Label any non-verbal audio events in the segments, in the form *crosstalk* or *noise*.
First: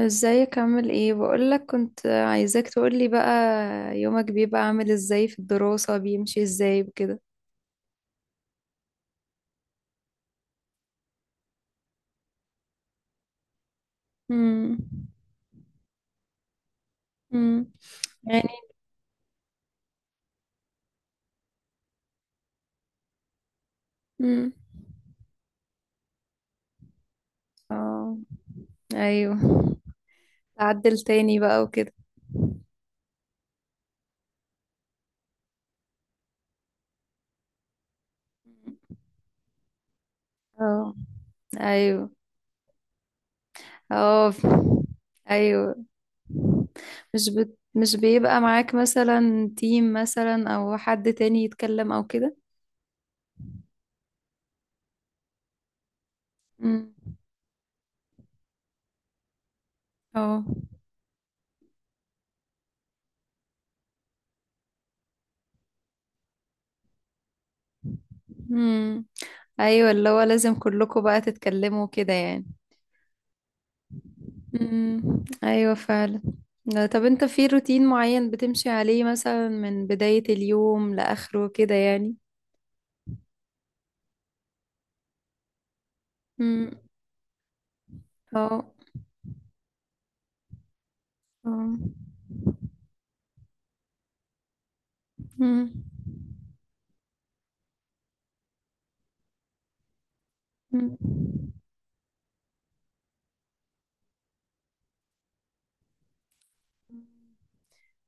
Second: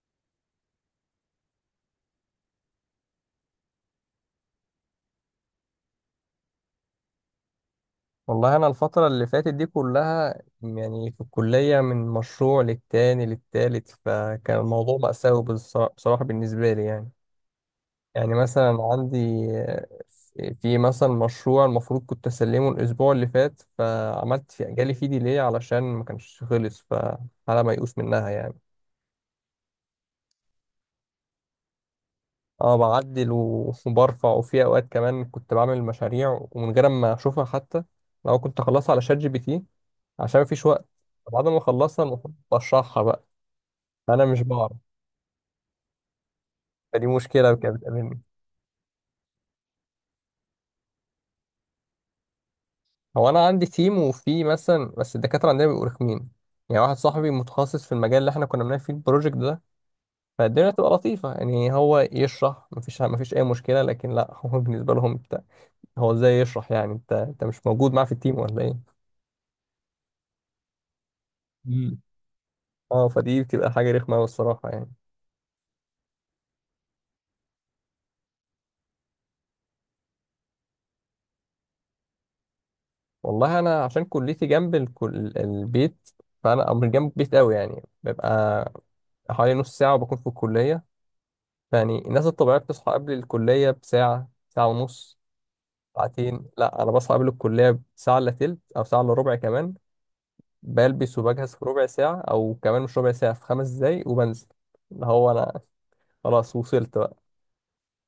ازيك، عامل ايه؟ بقولك، كنت عايزاك تقولي بقى. يومك بيبقى عامل ازاي؟ في الدراسة بيمشي ازاي بكده؟ والله أنا الفترة اللي فاتت دي كلها يعني في الكلية من مشروع للتاني للتالت، فكان امم. الموضوع مأساوي بصراحة بالنسبة لي يعني امم. يعني يعني. مثلا عندي آه، في مثلا مشروع المفروض كنت أسلمه الأسبوع اللي فات، امم. فعملت في جالي فيه ديلي علشان ما كانش خلص، فحالة ميؤوس اه. منها يعني. ايوه. تعدل تاني بقى وكده؟ اه بعدل و- وبرفع، وفي أوقات كمان كنت بعمل مشاريع ومن غير ما أشوفها حتى، لو كنت أخلصها على شات جي بي تي عشان مفيش وقت. اه. بعد ما اخلصها ايوه. المفروض بشرحها بقى، انا اه. مش بعرف، ايوه. فدي مشكله كانت مش بتقابلني. بيبقى معاك مثلا تيم، مثلا او حد تاني يتكلم او كده؟ هو انا عندي تيم، وفي مثلا بس الدكاتره عندنا بيبقوا رخمين. يعني واحد امم. صاحبي متخصص في المجال اللي احنا كنا بنعمل فيه البروجكت ده، اه. فالدنيا بتبقى لطيفه يعني، هو يشرح مفيش اي مشكله، لكن لا، هو بالنسبه لهم انت هو ازاي يشرح؟ يعني انت مش موجود معاه في التيم ولا ايه؟ امم. ايوه، اللي هو لازم كلكم بقى تتكلموا مم. كده يعني. اه، فدي بتبقى حاجة رخمة أوي الصراحة يعني. امم. ايوه فعلا. لا، طب انت في روتين معين بتمشي عليه مثلا من بداية اليوم لآخره كده يعني؟ والله أنا عشان كليتي جنب البيت، فأنا امم. أو مش جنب البيت أوي يعني، اه. ببقى حوالي نص ساعة وبكون في الكلية. اه. يعني الناس الطبيعية بتصحى قبل الكلية بساعة، ساعة ونص، امم. ساعتين، لا أنا بصحى قبل الكلية بساعة إلا تلت أو ساعة إلا ربع كمان. امم. بلبس وبجهز في ربع ساعة، أو كمان مش ربع ساعة، في 5 دقايق وبنزل. اللي هو أنا خلاص وصلت بقى.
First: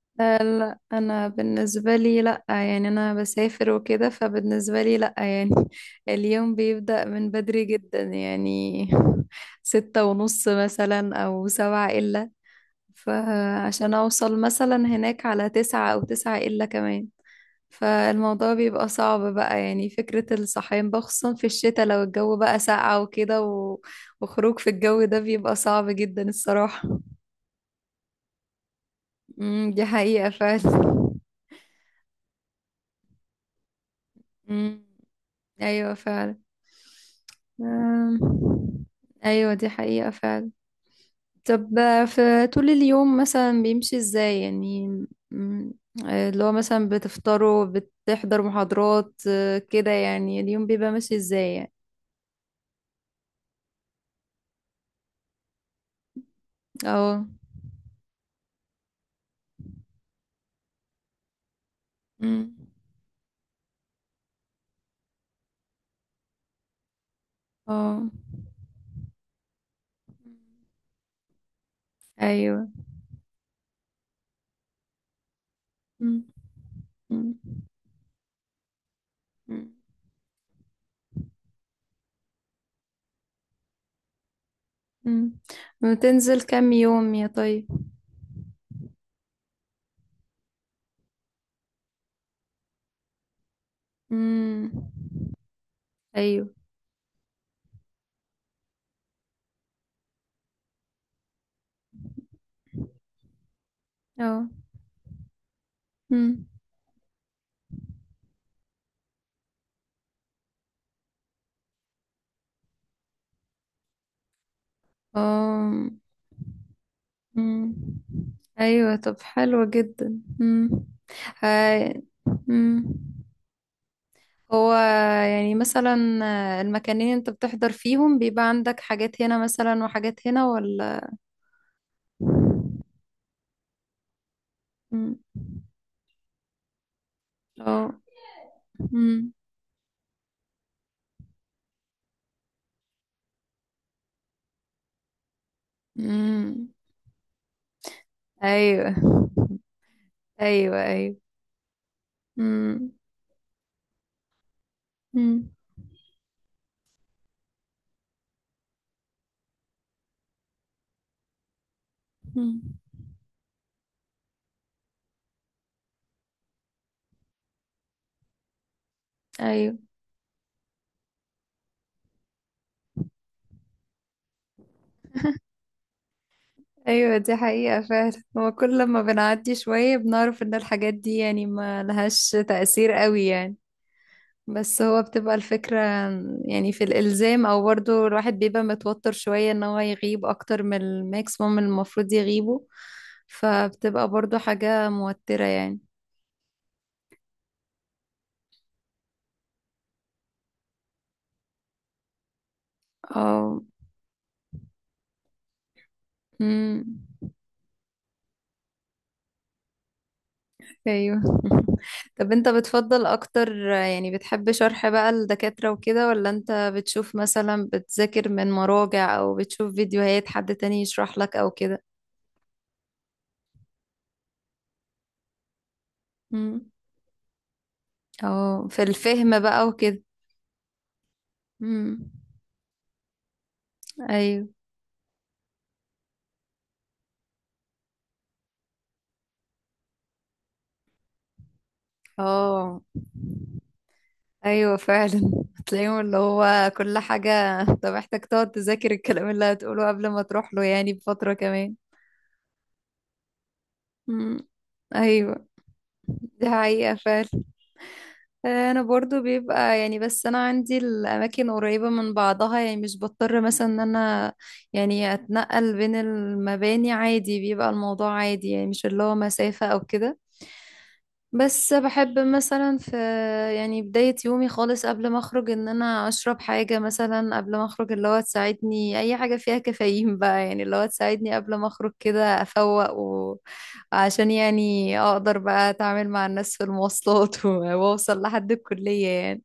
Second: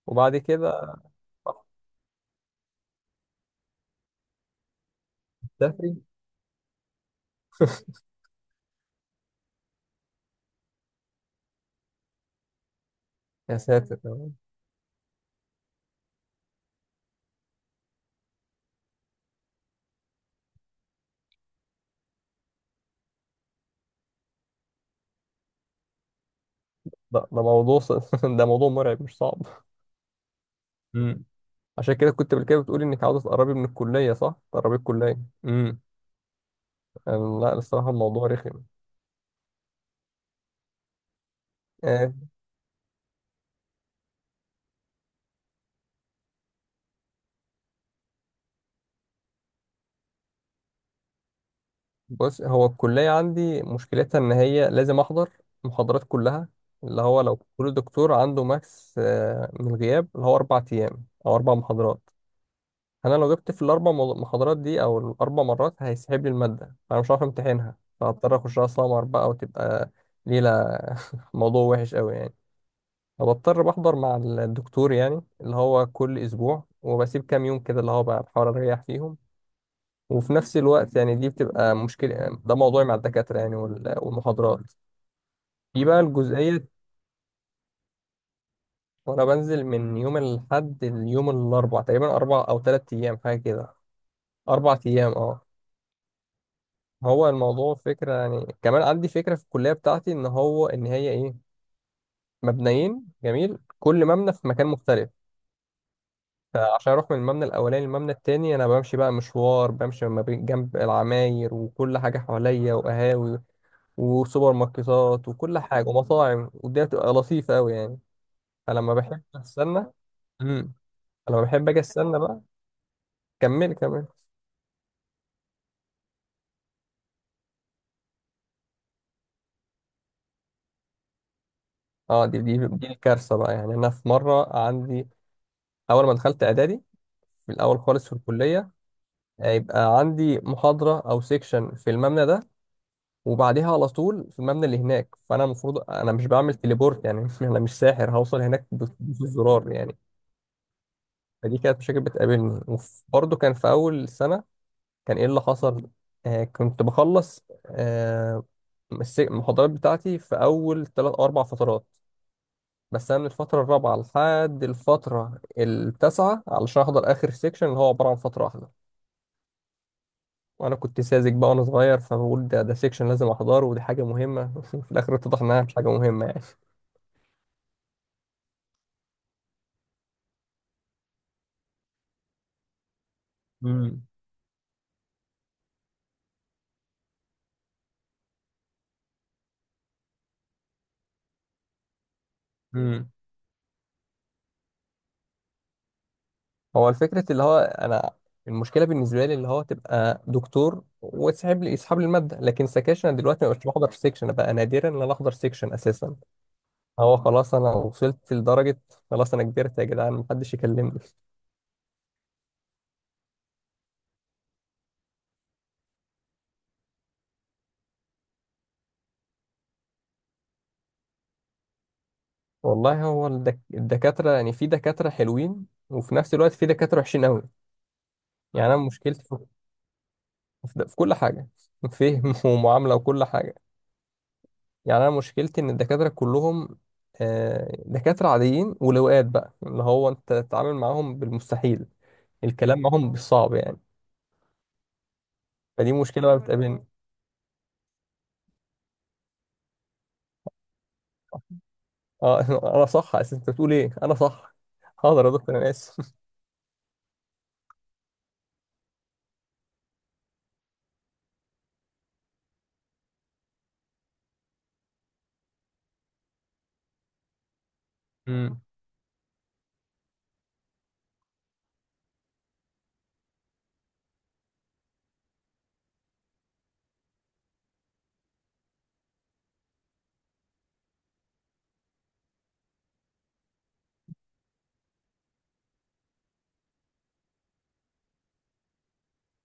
وبعد لا كده لا، انا باخد بالنسبة لي لا يعني، انا بسافر وكده، فبالنسبة لي لا يعني. سفري. *laughs* اليوم بيبدأ من بدري *laughs* جدا يعني، 6:30 مثلا او سبعة الا. يا فعشان ساتر، اوصل مثلا هناك على 9 او 9 الا كمان. فالموضوع بيبقى صعب بقى، يعني فكرة الصحيان بقى، خصوصا في الشتاء لو الجو بقى ساقع وكده وخروج في الجو ده بيبقى صعب جدا الصراحة. ده موضوع ص- *laughs* ده موضوع مرعب مش صعب. امم، دي حقيقة فعلا. امم عشان كده كنت قبل كده بتقولي انك عاوزه تقربي من الكليه صح؟ تقربي امم. الكليه. امم ايوه فعلا. لا، الصراحه أم. الموضوع رخم. ايوه، دي حقيقة فعلا. طب، آه، في طول اليوم مثلا بيمشي ازاي يعني؟ أمم. اللي هو مثلا بتفطروا، بتحضر محاضرات، كده يعني اليوم بيبقى ماشي ازاي يعني؟ بص، هو الكلية عندي مشكلتها إن هي لازم أحضر محاضرات كلها، اللي هو اه. لو كل دكتور عنده ماكس من الغياب اللي هو 4 أيام أو 4 محاضرات، أمم. أنا لو جبت في الأربع محاضرات دي أو الأربع مرات هيسحب لي المادة، فأنا مش هعرف أمتحنها، اه. فهضطر أخشها سمر بقى، وتبقى ليلة. *laughs* موضوع وحش أوي يعني. ايوه. فبضطر بحضر مع الدكتور يعني، اللي هو كل مم. أسبوع، وبسيب مم. كام يوم كده اللي هو بقى بحاول أريح فيهم. مم. وفي نفس الوقت يعني دي بتبقى مشكلة، ده موضوعي مع الدكاترة يعني، وال- والمحاضرات. مم. في بقى بتنزل الجزئية. كام يوم يا طيب؟ وأنا بنزل من يوم الأحد ليوم الأربع تقريبا، 4 أو 3 أيام حاجة كده، مم. 4 أيام أه. ايوه. هو الموضوع فكرة يعني، كمان عندي فكرة في الكلية بتاعتي إن هو إن هي إيه، مبنيين جميل، كل مبنى اه. في مكان مختلف. مم. فعشان أروح من المبنى الأولاني للمبنى التاني أنا بمشي بقى مشوار، بمشي ما بين جنب العماير وكل حاجة حواليا، وقهاوي وسوبر ماركتات وكل حاجة اه. ومطاعم، والدنيا بتبقى لطيفة أوي مم. يعني. فلما ايوه، طب بحب حلوة أستنى جدا. مم. امم فلما بحب أجي هاي. أستنى بقى. مم. كمل كمل. هو، يعني مثلا المكانين انت بتحضر فيهم بيبقى عندك حاجات هنا مثلا وحاجات هنا ولا؟ اه، دي الكارثة بقى يعني. أنا في مرة عندي مم. أول ما دخلت إعدادي، في الأول اه. خالص في الكلية، مم. هيبقى عندي محاضرة أو سيكشن في المبنى ده، وبعديها على طول في المبنى اللي هناك، فأنا المفروض، أنا مش بعمل مم. تليبورت يعني، *laughs* أنا مش ساحر هوصل هناك ايوه، بدوس الزرار يعني. ايوه، ايوه. فدي كانت مشاكل بتقابلني. مم. وبرضه كان في أول سنة، كان ايه اللي مم. حصل؟ كنت بخلص المحاضرات بتاعتي في اول 3 أو 4 فترات. مم. بس انا من الفتره الرابعه لحد الفتره التاسعه علشان احضر اخر سيكشن، اللي هو عباره عن فتره واحده. ايوه، وانا كنت ساذج بقى وانا صغير، فبقول ده سيكشن لازم احضره ودي حاجه مهمه. *laughs* في الاخر اتضح انها مش حاجه مهمه يعني. ايوه، دي حقيقة فعلا. هو كل لما بنعدي شوية بنعرف ان الحاجات دي يعني ما لهاش تأثير قوي يعني. مم. بس هو بتبقى الفكرة، يعني في الإلزام، او برضو الواحد بيبقى متوتر شوية ان هو يغيب اكتر من الماكسيموم اللي المفروض يغيبه. مم. فبتبقى برضو حاجة موترة يعني. هو الفكرة اللي هو أنا، المشكلة بالنسبة لي اللي هو تبقى دكتور وتسحب لي، يسحب لي المادة، لكن سكاشن أنا دلوقتي ما بقتش بحضر سيكشن، أنا بقى نادرا إن أنا أحضر سيكشن أساسا. اه. هو خلاص أنا وصلت لدرجة، خلاص أنا كبرت يا جدعان محدش يكلمني. ايوه. *laughs* طب انت بتفضل اكتر يعني، بتحب شرح بقى الدكاترة وكده، ولا انت بتشوف مثلا، بتذاكر من مراجع او بتشوف فيديوهات حد تاني يشرح لك او كده؟ والله هو الدكاترة يعني، في دكاترة حلوين وفي نفس الوقت في امم. دكاترة وحشين أوي. اه، يعني أنا في مشكلتي في, الفهم بقى وكده. في في كل حاجة. *laughs* امم. فهم ومعاملة وكل حاجة. ايوه. يعني انا مشكلتي ان الدكاتره كلهم دكاتره عاديين ولواءات بقى، اللي هو انت تتعامل معاهم بالمستحيل، الكلام اه، معاهم بالصعب يعني. ايوه فعلا. *laughs* فدي هتلاقيهم اللي مشكله بقى هو بتقابلني. كل حاجة انت محتاج تقعد تذاكر الكلام اللي هتقوله قبل ما تروح له، يعني بفترة كمان. اه. *laughs* انا صح اساسا، انت بتقول ايه، انا امم. صح. حاضر يا ايوه، دكتور انا اسف. دي حقيقة فعلا. آه، انا برضو بيبقى يعني، بس انا عندي الاماكن قريبة من بعضها يعني، مش بضطر مثلا ان انا يعني اتنقل بين المباني. عادي، بيبقى الموضوع *laughs* عادي مم. يعني، مش اللي هو مسافة او كده. بس بحب مثلا، في يعني بداية يومي خالص قبل ما اخرج، ان انا اشرب حاجة مثلا قبل ما اخرج، اللي هو تساعدني، اي حاجة فيها كافيين *laughs* بقى يعني، اللي هو تساعدني قبل ما اخرج كده افوق. وعشان يعني اقدر بقى اتعامل مع الناس في المواصلات، *laughs* واوصل لحد الكلية يعني.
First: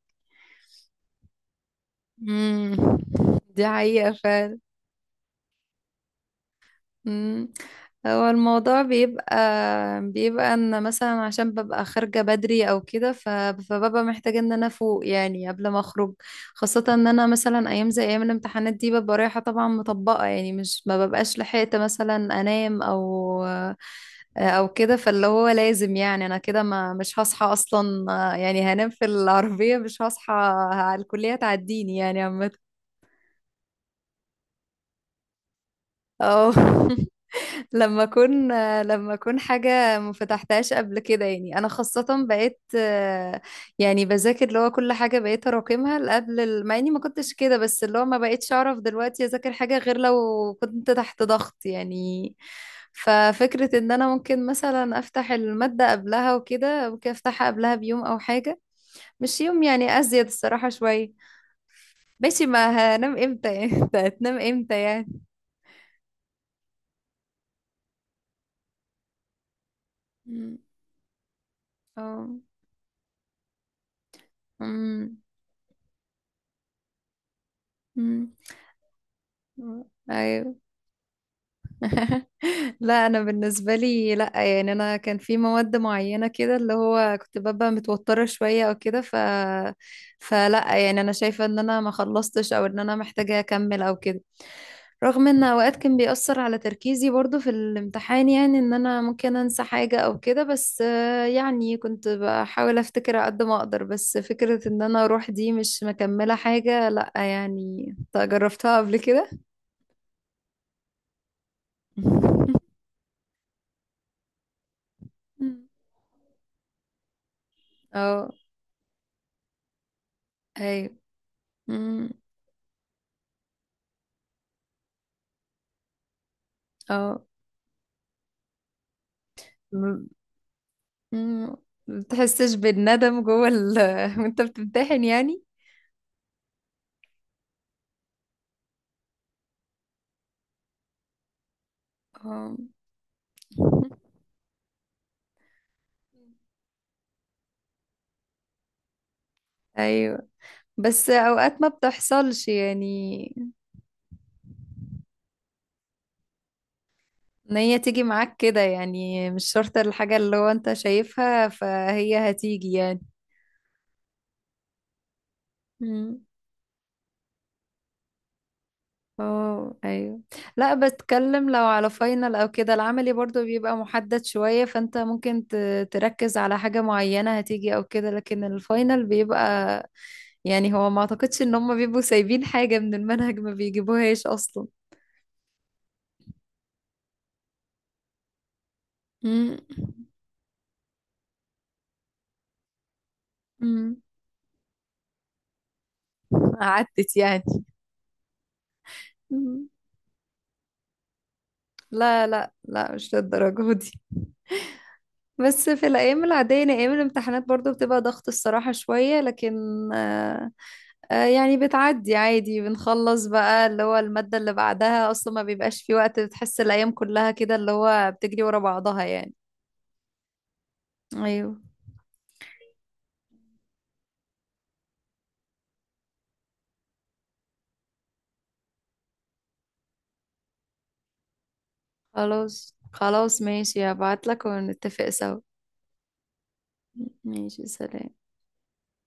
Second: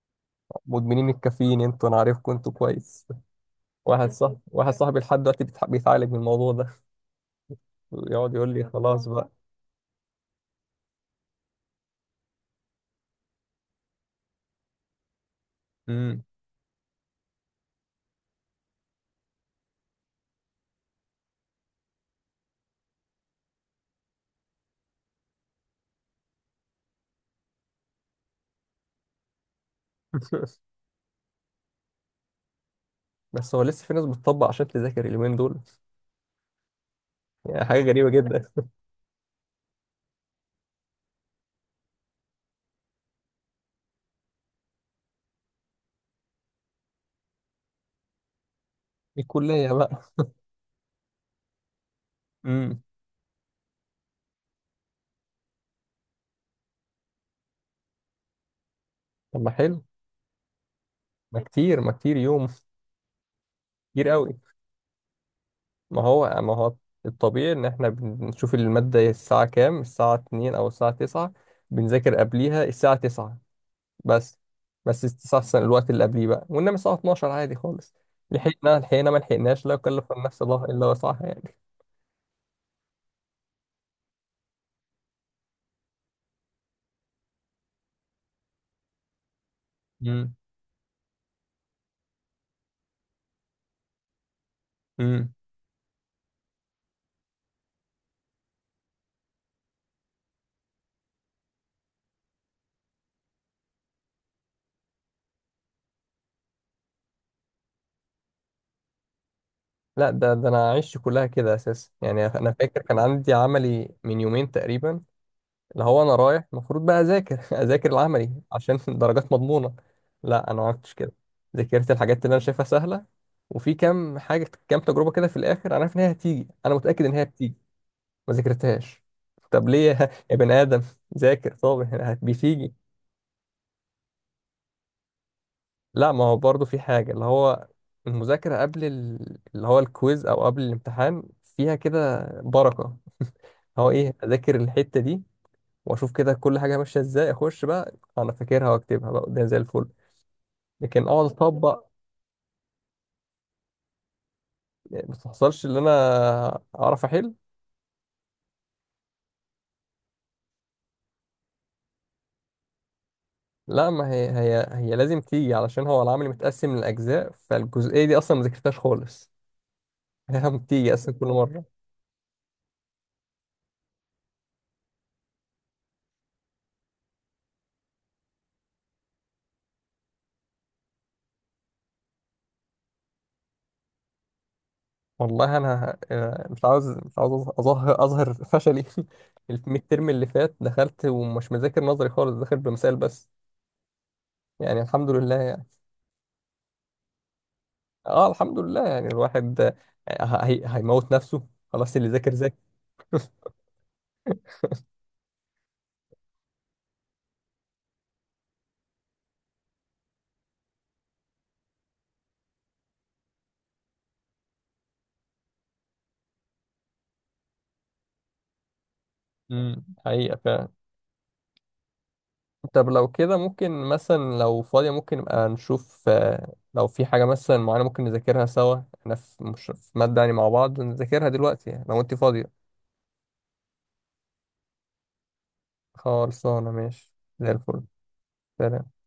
مدمنين الكافيين انتوا، انا عارفكم انتوا امم، كويس. دي حقيقة فعلا. واحد *laughs* صاحبي لحد دلوقتي بيتعالج من الموضوع ده. مم. هو يقعد يقول لي الموضوع خلاص بقى. بيبقى، ان مثلا عشان ببقى خارجة بدري او كده، فببقى محتاجة ان انا افوق يعني قبل ما اخرج. مم. خاصة ان انا مثلا ايام زي ايام الامتحانات دي ببقى رايحة طبعا مطبقة، يعني مش ما ببقاش لحقت مثلا انام او او كده، فاللي هو لازم يعني، انا كده ما مش هصحى اصلا. يعني هنام في العربية مش هصحى *laughs* على الكلية، تعديني يعني عامة. بس هو لسه في ناس بتطبق عشان تذاكر اليومين دول، اه. *laughs* يعني حاجه لما غريبه اكون، جدا. حاجه ما فتحتهاش قبل كده، يعني انا خاصه بقيت، يعني بذاكر اللي هو كل حاجه بقيت اراكمها قبل مع اني ما كنتش كده، بس اللي هو ما بقيتش اعرف *laughs* دلوقتي اذاكر الكليه حاجه غير بقى. لو كنت تحت ضغط يعني. امم ففكره ان انا ممكن مثلا افتح الماده قبلها وكده، ممكن افتحها قبلها بيوم او حاجه، مش طب ما يوم حلو، يعني، ازيد الصراحه شويه. ما كتير ما كتير ماشي، يوم، ما هنام امتى يعني؟ *laughs* كتير هتنام قوي. امتى يعني؟ ما هو الطبيعي ان احنا بنشوف المادة الساعة كام؟ الساعة 2 مم. او الساعة 9، بنذاكر اه. قبليها الساعة 9 بس بس مم. استحسن الوقت اللي قبليه بقى، وانما الساعة 12 عادي خالص. مم. لحقنا لحقنا، ما لحقناش، لا مم. يكلف النفس ايوه. الله الا وسعها يعني. *laughs* لا، انا بالنسبه لي لا يعني، انا كان في مواد معينه كده اللي هو كنت ببقى متوتره شويه او كده، امم فلا يعني، انا شايفه ان انا ما خلصتش او ان انا محتاجه اكمل او كده، رغم امم ان اوقات كان بيأثر على تركيزي برضو في الامتحان، يعني ان انا ممكن انسى حاجه او كده، بس يعني كنت بحاول افتكر على قد ما اقدر، بس فكره ان انا اروح دي مش مكمله حاجه، لا يعني. إنت جربتها قبل كده؟ لا، ده انا عشت كلها كده اساسا. يعني انا فاكر كان عندي عملي من يومين تقريبا، *laughs* اللي هو انا رايح المفروض بقى اذاكر، *laughs* اذاكر اه. العملي عشان *laughs* الدرجات مضمونه. لا انا ما عملتش ايوه. كده، ذاكرت مم. الحاجات اللي انا شايفها سهله، وفي كام حاجه كام تجربه كده في الاخر انا عارف ان هي هتيجي، انا متاكد ان هي اه. هتيجي، ما ذاكرتهاش. طب ليه *laughs* م- يا بني ادم؟ ذاكر مم. طب، ما بتحسش بتيجي. بالندم جوه ال *laughs* وانت بتمتحن يعني؟ لا، ما هو برضه في حاجه، اللي هو المذاكره قبل اللي هو الكويز او قبل الامتحان فيها كده اه. بركه. هو ايه، اذاكر الحته دي، واشوف كده كل حاجه ماشيه ازاي، اخش بقى انا فاكرها واكتبها بقى قدام زي الفل. ايوه، لكن بس اقعد اوقات ما اطبق، بتحصلش يعني، ما تحصلش ان انا اعرف احل. ان هي تيجي معاك كده يعني، مش شرط الحاجة اللي هو انت شايفها فهي هتيجي يعني. لا، ما هي لازم تيجي، علشان هو مم. العمل متقسم لاجزاء، فالجزئيه دي اصلا ما ذاكرتهاش خالص. اه. ايوه. *laughs* هي لا، بتيجي اصلا كل بتكلم لو مره. على فاينل او كده، العملي برضو بيبقى محدد شوية، فانت ممكن تركز على حاجة معينة هتيجي او كده، لكن الفاينل بيبقى، يعني هو ما اعتقدش ان هم بيبقوا سايبين حاجة من المنهج ما بيجيبوهاش اصلا. والله انا مش عاوز اظهر فشلي. *laughs* مم. الميد ترم اللي فات دخلت ومش مذاكر نظري خالص، داخل بمثال بس. مم. يعني الحمد لله يعني. عدت يعني؟ اه الحمد لله يعني، الواحد مم. هي هيموت نفسه، خلاص اللي لا، ذاكر لا، ذاكر. لا، مش *laughs* للدرجة دي. بس في الأيام العادية، يعني أيام الامتحانات برضو بتبقى ضغط الصراحة شوية، لكن آه، آه، يعني بتعدي عادي. بنخلص بقى اللي هو المادة اللي بعدها، أصلا ما بيبقاش في وقت، بتحس الأيام كلها كده اللي هو بتجري ورا بعضها يعني. حقيقة. أيوه. طب لو كده ممكن مثلا لو فاضية ممكن نبقى نشوف لو في حاجة مثلا معينة ممكن نذاكرها سوا، احنا مش في مادة يعني، مع بعض نذاكرها دلوقتي يعني، لو انت فاضية. خلاص، خلاص، ماشي، هبعتلك ونتفق سوا. خلصانة ماشي. زي ماشي، الفل. سلام. سلام.